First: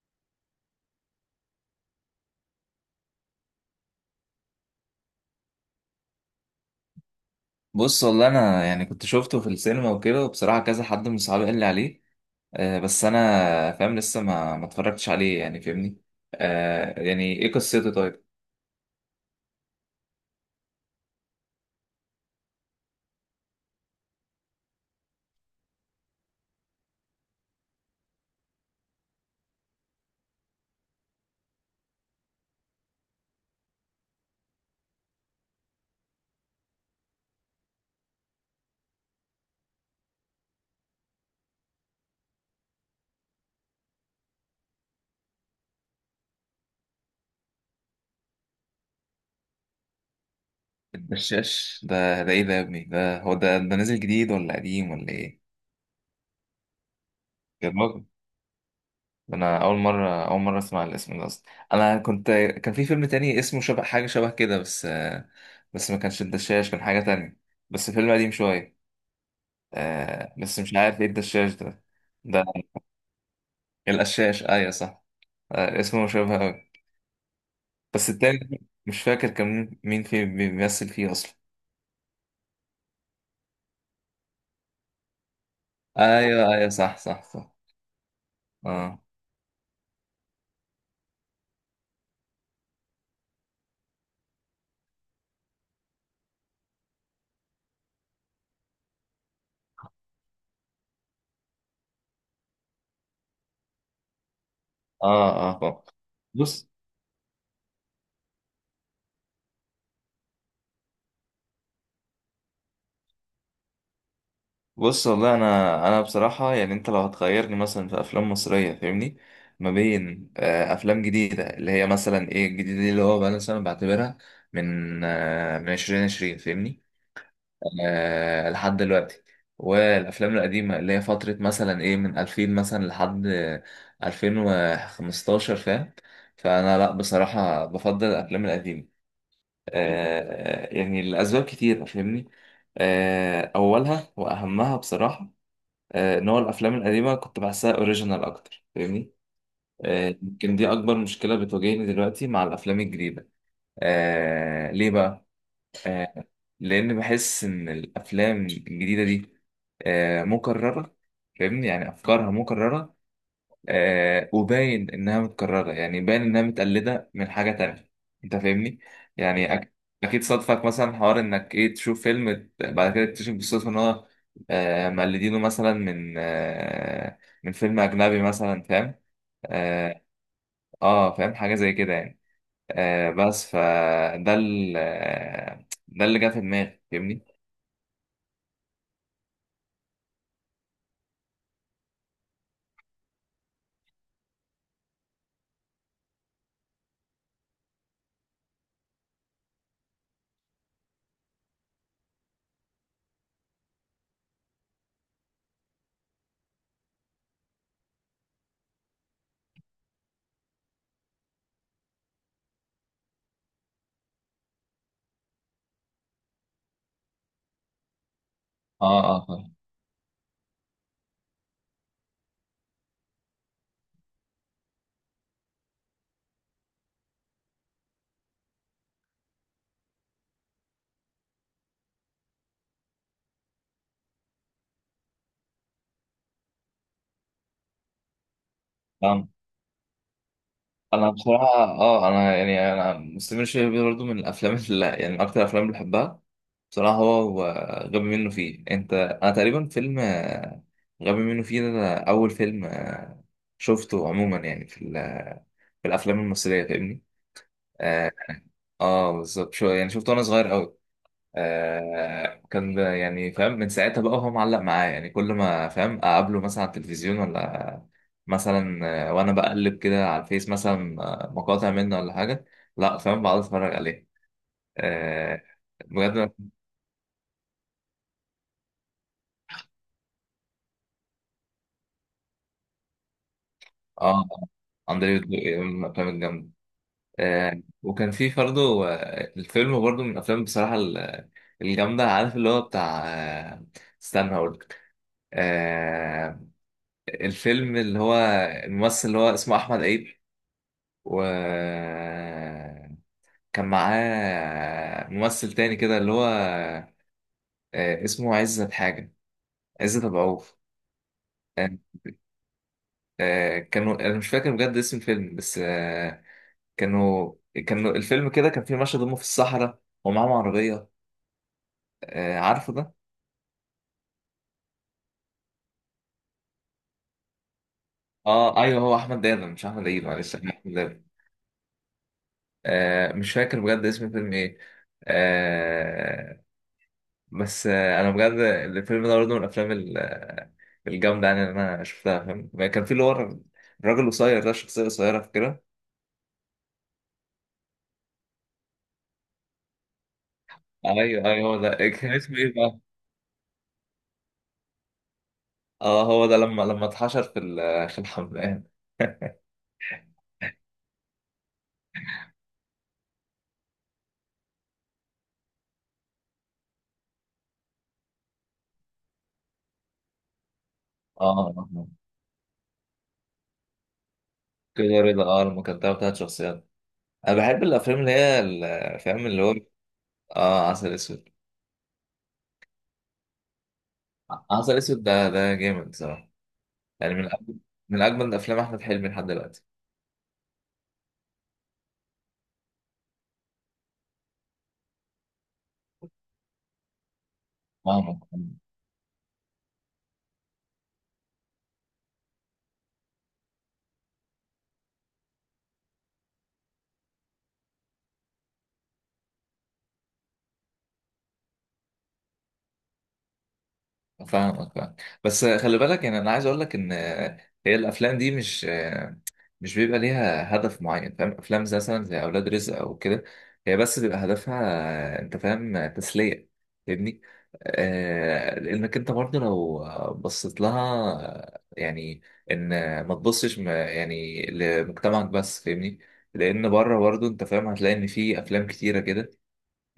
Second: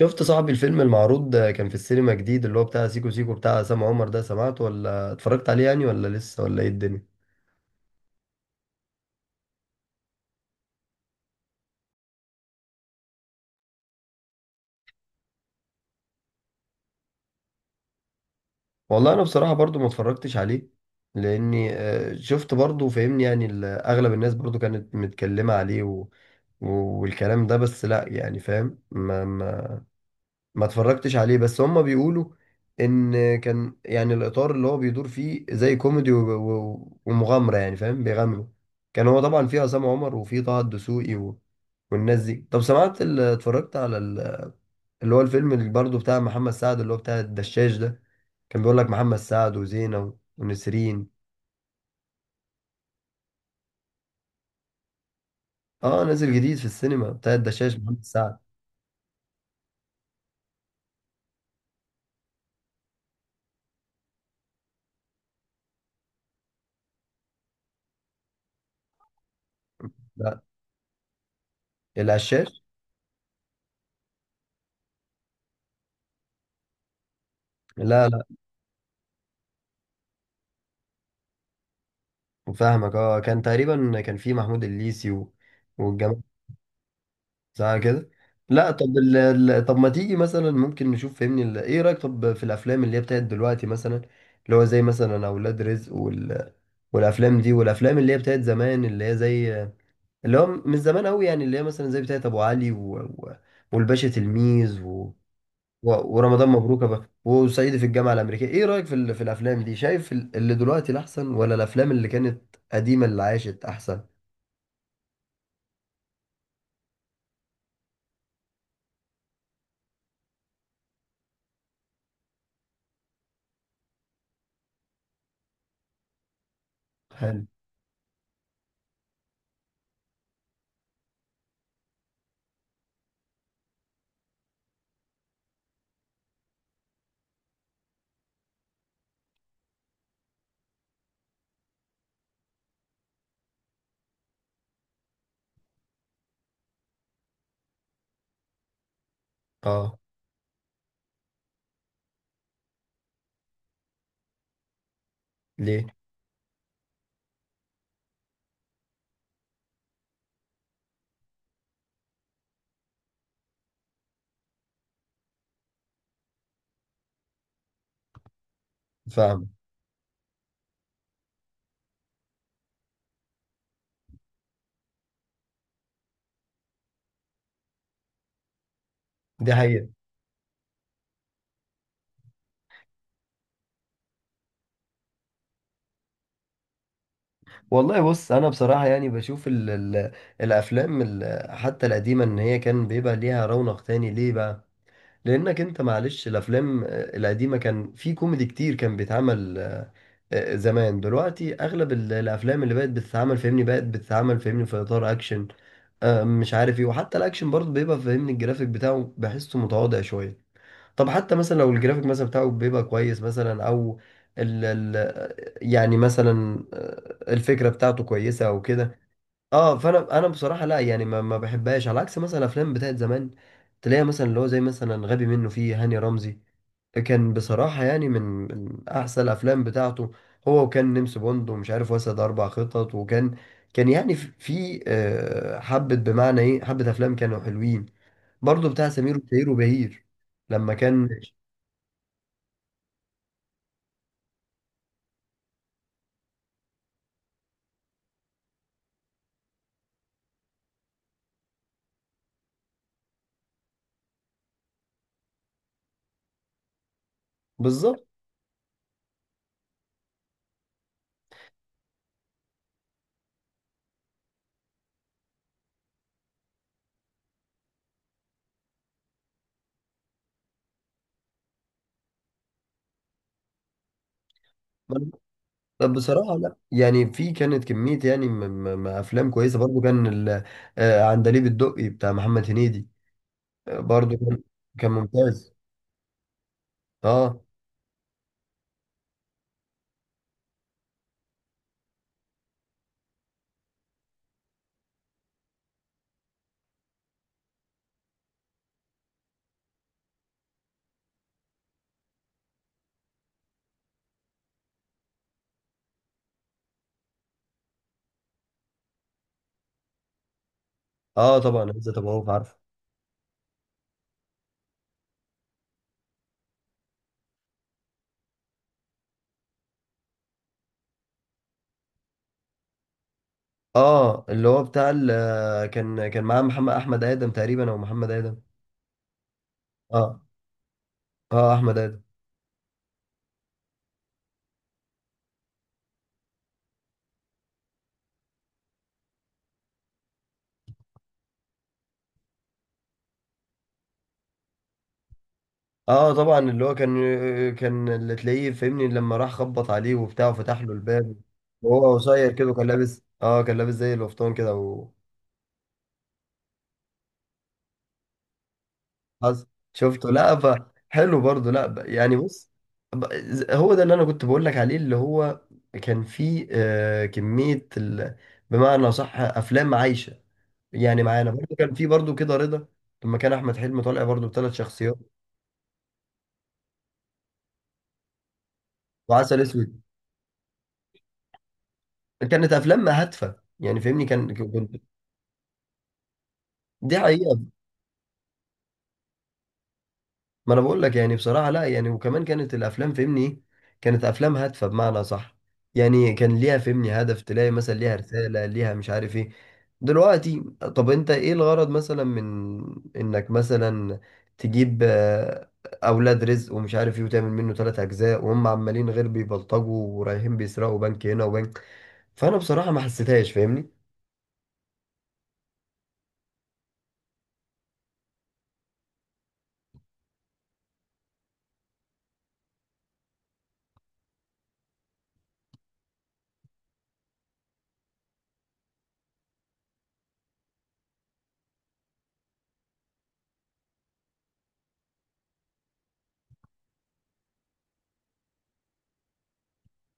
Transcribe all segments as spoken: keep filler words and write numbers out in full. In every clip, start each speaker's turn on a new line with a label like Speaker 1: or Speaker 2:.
Speaker 1: شفت صاحبي الفيلم المعروض كان في السينما جديد، اللي هو بتاع سيكو سيكو بتاع عصام عمر ده، سمعته ولا اتفرجت عليه يعني، ولا لسه ولا ايه الدنيا؟
Speaker 2: بص والله انا يعني كنت شفته في السينما وكده وبصراحه كذا حد من صحابي قال لي عليه. آه، بس انا فاهم، لسه ما ما اتفرجتش عليه يعني فاهمني. آه، يعني ايه قصته طيب؟
Speaker 1: والله انا بصراحة برضو ما اتفرجتش عليه لاني آه، شفت، برضو فاهمني يعني ال- اغلب الناس برضو كانت متكلمة عليه و... و- والكلام ده، بس لا يعني فاهم، ما ما اتفرجتش عليه، بس هم بيقولوا ان كان يعني الاطار اللي هو بيدور فيه زي كوميدي و- و- ومغامره، يعني فاهم بيغامروا. كان هو طبعا فيه عصام عمر وفيه طه الدسوقي و... والناس دي. طب سمعت، ال- اتفرجت على ال- اللي هو الفيلم اللي برضه بتاع محمد سعد، اللي هو بتاع الدشاش ده؟ كان بيقول لك محمد سعد وزينة ونسرين.
Speaker 2: الدشاش ده، ده ايه ده يا ابني؟ ده هو ده، ده نازل جديد ولا قديم ولا ايه؟
Speaker 1: اه، نازل جديد في السينما بتاع الدشاش، محمد
Speaker 2: جربه.
Speaker 1: سعد.
Speaker 2: ده انا اول مره اول مره اسمع الاسم ده اصلا. انا كنت، كان في فيلم تاني اسمه شبه حاجه شبه كده بس آه بس ما كانش الدشاش، كان حاجه تانية، بس فيلم قديم شويه. آه
Speaker 1: لا،
Speaker 2: بس مش عارف ايه الدشاش ده. ده
Speaker 1: العشاش.
Speaker 2: القشاش، ايوه صح. آه، اسمه مشابه أوي.
Speaker 1: لا
Speaker 2: بس
Speaker 1: لا،
Speaker 2: التاني مش فاكر كان مين فيه، بيمثل فيه أصلا.
Speaker 1: فاهمك اه. كان تقريبا كان فيه محمود الليثي و... والجماعة.
Speaker 2: أيوه أيوه، صح صح صح.
Speaker 1: صح كده. لا طب
Speaker 2: آه
Speaker 1: ال... ال- طب ما تيجي مثلا، ممكن نشوف فهمني، ال... ايه رأيك طب في الافلام اللي هي بتاعت دلوقتي مثلا، اللي هو زي مثلا اولاد رزق وال... والافلام دي، والافلام اللي هي بتاعت زمان، اللي هي زي اللي هو من زمان قوي يعني، اللي هي مثلا زي بتاعت ابو علي و... و... والباشا تلميذ و...
Speaker 2: آه آه آه.
Speaker 1: و... ورمضان
Speaker 2: بص
Speaker 1: مبروك بقى، وصعيدي في الجامعة الأمريكية. ايه رأيك في ال... في الافلام دي؟ شايف ال- اللي دلوقتي الاحسن، ولا الافلام اللي كانت قديمة اللي عاشت احسن؟
Speaker 2: بص والله، أنا أنا بصراحة يعني، أنت لو هتخيرني مثلا في أفلام مصرية فاهمني، ما بين آه، أفلام جديدة اللي هي مثلا إيه الجديدة دي، اللي هو بقى مثلا بعتبرها من آه، من عشرين عشرين فاهمني،
Speaker 1: حلو،
Speaker 2: آه، لحد دلوقتي، والافلام القديمه اللي هي فتره مثلا ايه من ألفين مثلا لحد ألفين وخمستاشر فاهم. فانا لا بصراحه بفضل الافلام القديمه، آه، يعني لاسباب كتير فاهمني. آه، اولها واهمها بصراحه، آه، ان هو الافلام القديمه كنت بحسها اوريجينال اكتر فاهمني.
Speaker 1: اه.
Speaker 2: آه، يمكن دي اكبر مشكله بتواجهني دلوقتي مع الافلام الجديده. آه، ليه بقى؟
Speaker 1: ليه؟
Speaker 2: آه، لان بحس ان الافلام الجديده دي، آه، مكرره فاهمني، يعني افكارها مكرره. آه، وباين انها متكرره، يعني باين انها متقلده من حاجه تانية، انت فاهمني. يعني
Speaker 1: فاهم.
Speaker 2: أك- اكيد صادفك مثلا حوار انك ايه، تشوف فيلم ت- بعد كده تكتشف بالصدفه ان هو، آه، مقلدينه مثلا من آه، من فيلم اجنبي مثلا فاهم.
Speaker 1: دي حقيقة.
Speaker 2: اه، آه، فاهم حاجه زي كده يعني. آه بس فده ال- آه، ده اللي جه في دماغي فاهمني.
Speaker 1: والله بص، انا بصراحه يعني بشوف ال ال الافلام ال حتى القديمه، ان هي كان بيبقى ليها رونق تاني. ليه بقى؟ لانك انت معلش الافلام آه، القديمه كان في كوميدي كتير، كان بيتعمل آه، آه، زمان. دلوقتي اغلب ال- الافلام اللي بقت بتتعمل فاهمني، بقت بتتعمل فاهمني في اطار اكشن، آه، مش عارف ايه، وحتى الاكشن برضه بيبقى فاهمني الجرافيك بتاعه بحسه متواضع شويه. طب حتى مثلا لو الجرافيك مثلا بتاعه بيبقى كويس مثلا، او ال ال يعني مثلا آه، الفكره بتاعته كويسه او
Speaker 2: اه
Speaker 1: كده.
Speaker 2: اه، فاهم
Speaker 1: اه، فانا انا بصراحه لا يعني، ما, ما بحبهاش، على عكس مثلا الافلام بتاعت زمان، تلاقيها مثلا اللي هو زي مثلا غبي منه فيه، هاني رمزي. كان بصراحه يعني من من احسن الافلام بتاعته. هو، وكان نمس بوند ومش عارف، واسد اربع خطط، وكان كان يعني في في، آه، حبه، بمعنى ايه؟ حبه افلام كانوا حلوين، برضو بتاع سمير
Speaker 2: فاهم.
Speaker 1: وشهير وبهير لما كان.
Speaker 2: انا بصراحه اه، انا يعني انا مستمر شويه بيه برضه من الافلام اللي يعني من اكتر الافلام اللي بحبها بصراحه، هو هو غبي منه فيه. انت انا تقريبا فيلم آه، غبي منه فيه ده، ده اول فيلم آه، شفته عموما يعني في ال- في الافلام المصريه فاهمني.
Speaker 1: بالظبط.
Speaker 2: اه، آه، بالظبط، شو يعني شفته وانا صغير قوي. آه، كان ب- يعني فاهم، من ساعتها بقى هو معلق معايا يعني. كل ما فاهم اقابله مثلا على التلفزيون ولا مثلا، آه، وانا بقلب كده على الفيس مثلا آه، مقاطع منه ولا حاجه، لا فاهم بقعد اتفرج عليه. آه
Speaker 1: طب
Speaker 2: بجد.
Speaker 1: بصراحة، لا يعني في كانت كمية يعني م- م- م- أفلام كويسة برضو. كان ال- آه، عندليب الدقي بتاع محمد هنيدي، آه، برضو
Speaker 2: اه،
Speaker 1: كان كان
Speaker 2: اندريو
Speaker 1: ممتاز.
Speaker 2: الدقي من الافلام الجامده.
Speaker 1: اه
Speaker 2: آه، وكان في برضه، آه، الفيلم برضه من الافلام بصراحه ال- الجامده، عارف اللي هو بتاع آه، استنى هقول لك. آه، الفيلم اللي هو الممثل اللي هو اسمه احمد عيد، وكان معاه ممثل تاني كده اللي هو، آه، اسمه عزت حاجة، عزت أبو عوف.
Speaker 1: اه، طبعا
Speaker 2: آه،
Speaker 1: عزت أبو عوف عارفه.
Speaker 2: آه، كانوا، أنا مش فاكر بجد اسم الفيلم بس آه، كانوا كانوا الفيلم كده كان فيه مشهد هما في الصحراء ومعاهم عربية، آه، عارفه ده؟
Speaker 1: اه، اللي هو بتاع ال- آه، كان كان معاه محمد أحمد آدم تقريبا، أو محمد آدم.
Speaker 2: اه ايوه، هو احمد دادا مش احمد عيد،
Speaker 1: اه
Speaker 2: معلش، أنا احمد دادا.
Speaker 1: اه، أحمد آدم.
Speaker 2: آه، مش فاكر بجد اسم الفيلم ايه، آه، بس آه، انا بجد الفيلم ده برضه من الافلام الجامدة يعني اللي أنا شفتها فاهم. يعني كان في اللي هو الراجل القصير ده، الشخصية القصيرة، فاكرها؟
Speaker 1: اه طبعا، اللي هو كان كان اللي تلاقيه فاهمني لما راح خبط عليه وبتاع، وفتح له الباب،
Speaker 2: أيوه أيوه، هو ده
Speaker 1: وهو
Speaker 2: كان
Speaker 1: قصير
Speaker 2: اسمه
Speaker 1: كده،
Speaker 2: إيه
Speaker 1: وكان
Speaker 2: بقى؟
Speaker 1: لابس اه كان لابس زي القفطان كده.
Speaker 2: أه، هو ده لما لما اتحشر في ال- في الحمام.
Speaker 1: حصل، شفته، لا. ف حلو برضه، لا. ب- يعني بص، ب- ز- هو ده اللي انا كنت بقول لك عليه، اللي هو كان فيه آه، كمية ال... بمعنى صح، افلام عايشة يعني معانا.
Speaker 2: اه
Speaker 1: برضه كان فيه برضه كده رضا، لما كان احمد حلمي طالع برضه بثلاث شخصيات،
Speaker 2: كده رضا، اه، لما كان بتاع بتاعت شخصيات. انا بحب الافلام اللي هي ال- فاهم
Speaker 1: وعسل
Speaker 2: اللي هو.
Speaker 1: اسود.
Speaker 2: اه، عسل اسود.
Speaker 1: كانت افلام هادفة يعني فاهمني كان
Speaker 2: ع- عسل
Speaker 1: كنت.
Speaker 2: اسود ده، ده جامد صراحه.
Speaker 1: دي
Speaker 2: يعني من
Speaker 1: حقيقة.
Speaker 2: أجمل، من اجمل افلام احمد حلمي لحد دلوقتي.
Speaker 1: ما انا بقول لك يعني بصراحه لا يعني، وكمان كانت الافلام فهمني ايه، كانت افلام هادفه بمعنى صح، يعني كان ليها فهمني هدف، تلاقي مثلا ليها
Speaker 2: فاهمك
Speaker 1: رساله، ليها مش عارف ايه. دلوقتي طب انت ايه الغرض مثلا من انك مثلا تجيب آه، اولاد رزق ومش عارف ايه، وتعمل منه ثلاث اجزاء، وهم عمالين غير بيبلطجوا ورايحين بيسرقوا بنك هنا وبنك؟ فانا بصراحه ما حسيتهاش فاهمني.
Speaker 2: فاهمك فاهمك بس خلي بالك. يعني انا عايز اقول لك ان هي الافلام دي مش، مش بيبقى ليها هدف معين فاهم. افلام زي مثلا زي اولاد رزق او كده، هي بس بيبقى هدفها انت فاهم، تسليه فاهمني. آه، لانك انت برضه لو بصيت لها يعني ان، ما تبصش م- يعني لمجتمعك بس فاهمني. لان بره برضه انت فاهم هتلاقي ان في افلام كتيره كده،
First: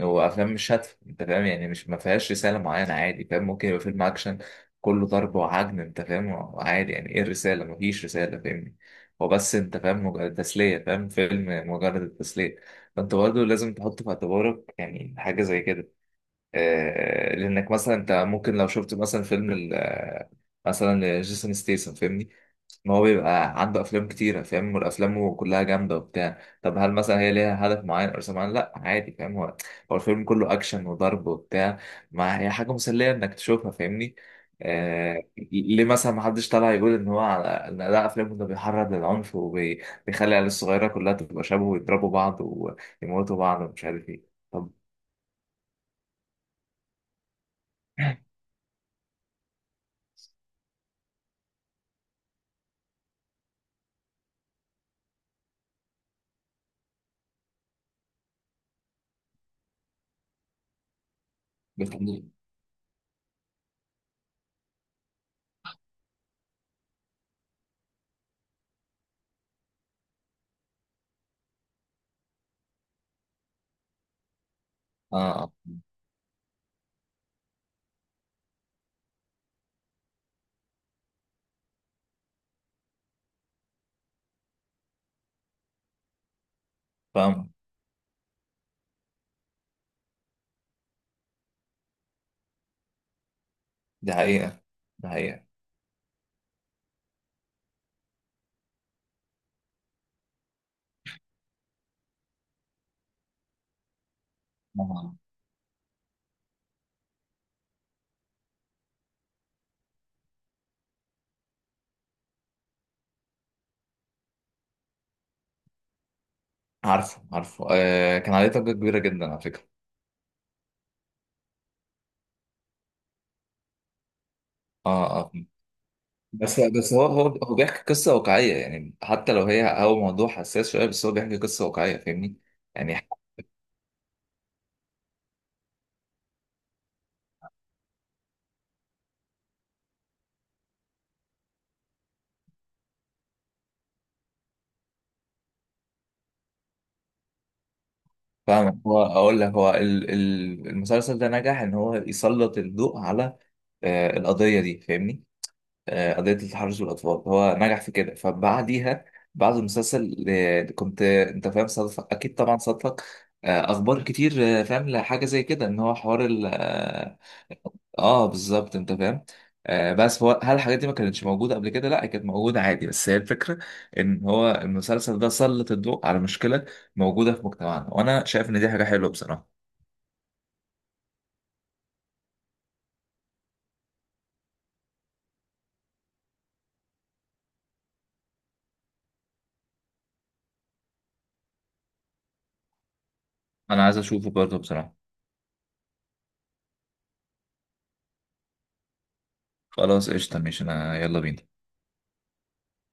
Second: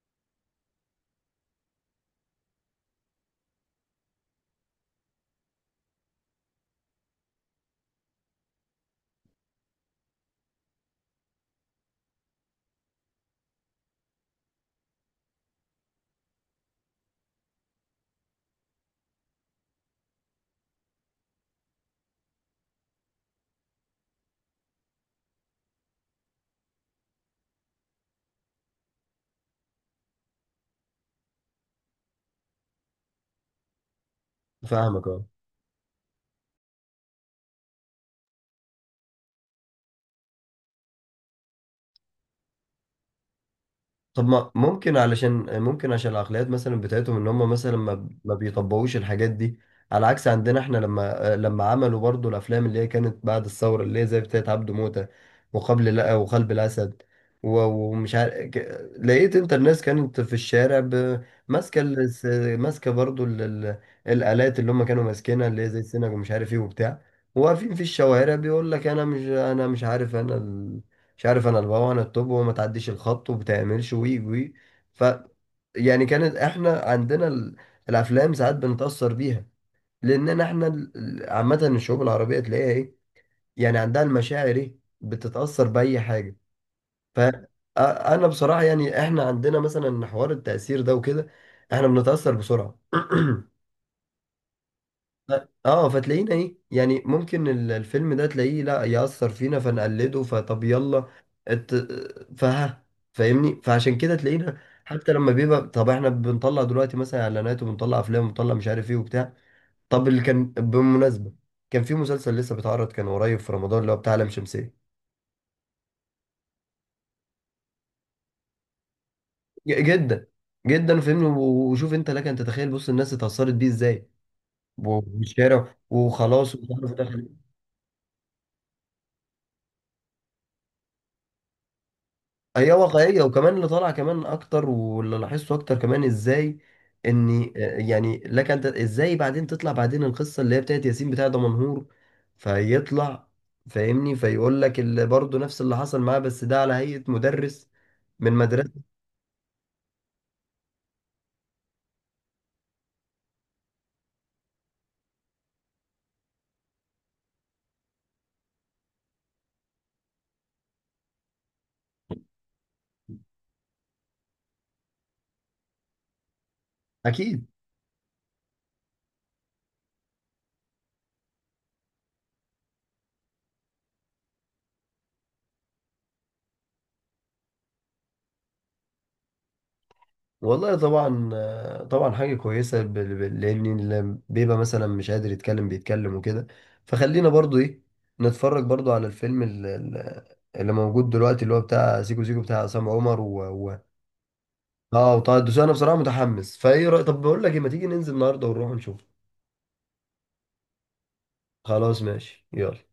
Speaker 2: هو افلام مش هادفه انت فاهم. يعني مش ما فيهاش رساله معينه عادي فاهم، ممكن يبقى فيلم اكشن كله ضرب وعجن انت فاهم. عادي، يعني ايه الرساله؟ ما فيش رساله فاهمني. هو بس انت فاهم مجرد تسليه، فاهم؟ فيلم مجرد التسليه، فانت برضه لازم تحط في اعتبارك يعني حاجه زي كده. آه، لانك مثلا انت ممكن لو شفت مثلا فيلم ال- آه، مثلا جيسون ستيسن فاهمني، ان هو بيبقى عنده افلام كتيره فاهم، وافلامه كلها جامده وبتاع. طب هل مثلا هي ليها هدف معين او رسالة معينه؟ لا عادي فاهم، هو هو الفيلم كله اكشن وضرب وبتاع، ما هي حاجه مسليه انك تشوفها فاهمني.
Speaker 1: فاهمك،
Speaker 2: آه،
Speaker 1: اه.
Speaker 2: ليه مثلا ما حدش طالع يقول ان هو على ان ده افلامه ده بيحرض للعنف وبيخلي العيال الصغيره كلها تبقى شبه ويضربوا بعض ويموتوا بعض ومش عارف ايه؟
Speaker 1: طب ما
Speaker 2: طب.
Speaker 1: ممكن علشان، ممكن عشان العقليات مثلا بتاعتهم ان هم مثلا ما ما بيطبقوش الحاجات دي، على عكس عندنا احنا لما لما عملوا برضو الافلام اللي هي كانت بعد الثوره، اللي هي زي بتاعت عبده موته، وقبل لا، وقلب الاسد، و- ومش عارف ك- لقيت انت الناس كانت في الشارع ب- ماسكه ال- س- ماسكه برضو ال- ال- الالات اللي هم كانوا ماسكينها، اللي هي زي السنج ومش عارف ايه وبتاع، واقفين في الشوارع بيقول لك انا مش، انا مش عارف، انا مش عارف، انا البابا انا التوب، وما تعديش الخط وبتعملش وي وي. ف
Speaker 2: اه آه.
Speaker 1: يعني كانت احنا عندنا ال- الافلام ساعات بنتاثر بيها، لاننا احنا ال- ال- عامه الشعوب العربيه تلاقيها ايه، يعني عندها المشاعر ايه، بتتاثر باي حاجه. ف أ-
Speaker 2: فاهم.
Speaker 1: انا بصراحه يعني احنا عندنا مثلا حوار التاثير ده وكده، احنا بنتاثر بسرعه.
Speaker 2: دي حقيقة، دي حقيقة.
Speaker 1: اه، فتلاقينا ايه يعني ممكن ال- الفيلم ده تلاقيه لا يأثر فينا فنقلده، فطب يلا ات... فها فاهمني، فعشان كده تلاقينا. حتى
Speaker 2: آه.
Speaker 1: لما بيبقى، طب احنا بنطلع دلوقتي مثلا اعلانات، وبنطلع افلام، وبنطلع مش عارف ايه وبتاع. طب اللي كان بالمناسبة، كان في مسلسل لسه بيتعرض، كان قريب في رمضان، اللي هو بتاع لام شمسية.
Speaker 2: عارفه عارفه، آه، كان عليه ضجة كبيرة جدا على فكرة.
Speaker 1: ج- جدا جدا فاهمني، و- وشوف انت لك ان تتخيل، بص الناس اتأثرت بيه ازاي،
Speaker 2: اه اه،
Speaker 1: والشارع وخلاص
Speaker 2: بس
Speaker 1: ومش عارف
Speaker 2: بس هو
Speaker 1: ده.
Speaker 2: هو هو بيحكي قصة واقعية يعني. حتى لو هي هو موضوع حساس شوية، بس هو بيحكي قصة واقعية فاهمني.
Speaker 1: هي
Speaker 2: يعني
Speaker 1: واقعية، وكمان اللي طالع كمان أكتر، واللي لاحظته أكتر كمان، إزاي إن آه، يعني لك أنت إزاي بعدين تطلع بعدين القصة اللي هي بتاعت ياسين بتاع دمنهور، فيطلع فاهمني فيقول لك اللي برضه نفس اللي حصل معاه، بس ده على هيئة مدرس من
Speaker 2: فاهم،
Speaker 1: مدرسة.
Speaker 2: هو اقول لك، هو ال- ال- المسلسل ده نجح ان هو يسلط الضوء على آه القضية دي فاهمني. آه، قضية التحرش بالأطفال، هو نجح في كده. فبعديها، بعد المسلسل آه، كنت آه، أنت فاهم صادف، أكيد طبعا صادفك آه، أخبار كتير، آه، فاهم لحاجة زي كده، إن هو حوار ال آه.
Speaker 1: أكيد.
Speaker 2: آه، بالظبط، أنت فاهم. آه، بس هو هل الحاجات دي ما كانتش موجودة قبل كده؟ لا، هي كانت موجودة عادي، بس هي الفكرة إن هو المسلسل ده سلط الضوء على مشكلة موجودة في مجتمعنا، وأنا شايف إن دي حاجة حلوة بصراحة.
Speaker 1: والله طبعا، آه، طبعا حاجة كويسة بال- بال- لأن اللي بيبقى مثلا مش قادر يتكلم بيتكلم وكده، فخلينا برضو إيه نتفرج برضو على الفيلم ال- ال- اللي موجود دلوقتي، اللي هو بتاع سيكو سيكو بتاع عصام عمر و... و...
Speaker 2: أنا عايز أشوفه برضه بصراحة.
Speaker 1: اه وطه الدسوقي. أنا بصراحة متحمس، فإيه رأي؟ طب بقول لك إيه، ما تيجي ننزل النهاردة ونروح نشوف؟
Speaker 2: خلاص قشطة ماشي، أنا يلا بينا.
Speaker 1: خلاص ماشي، يلا.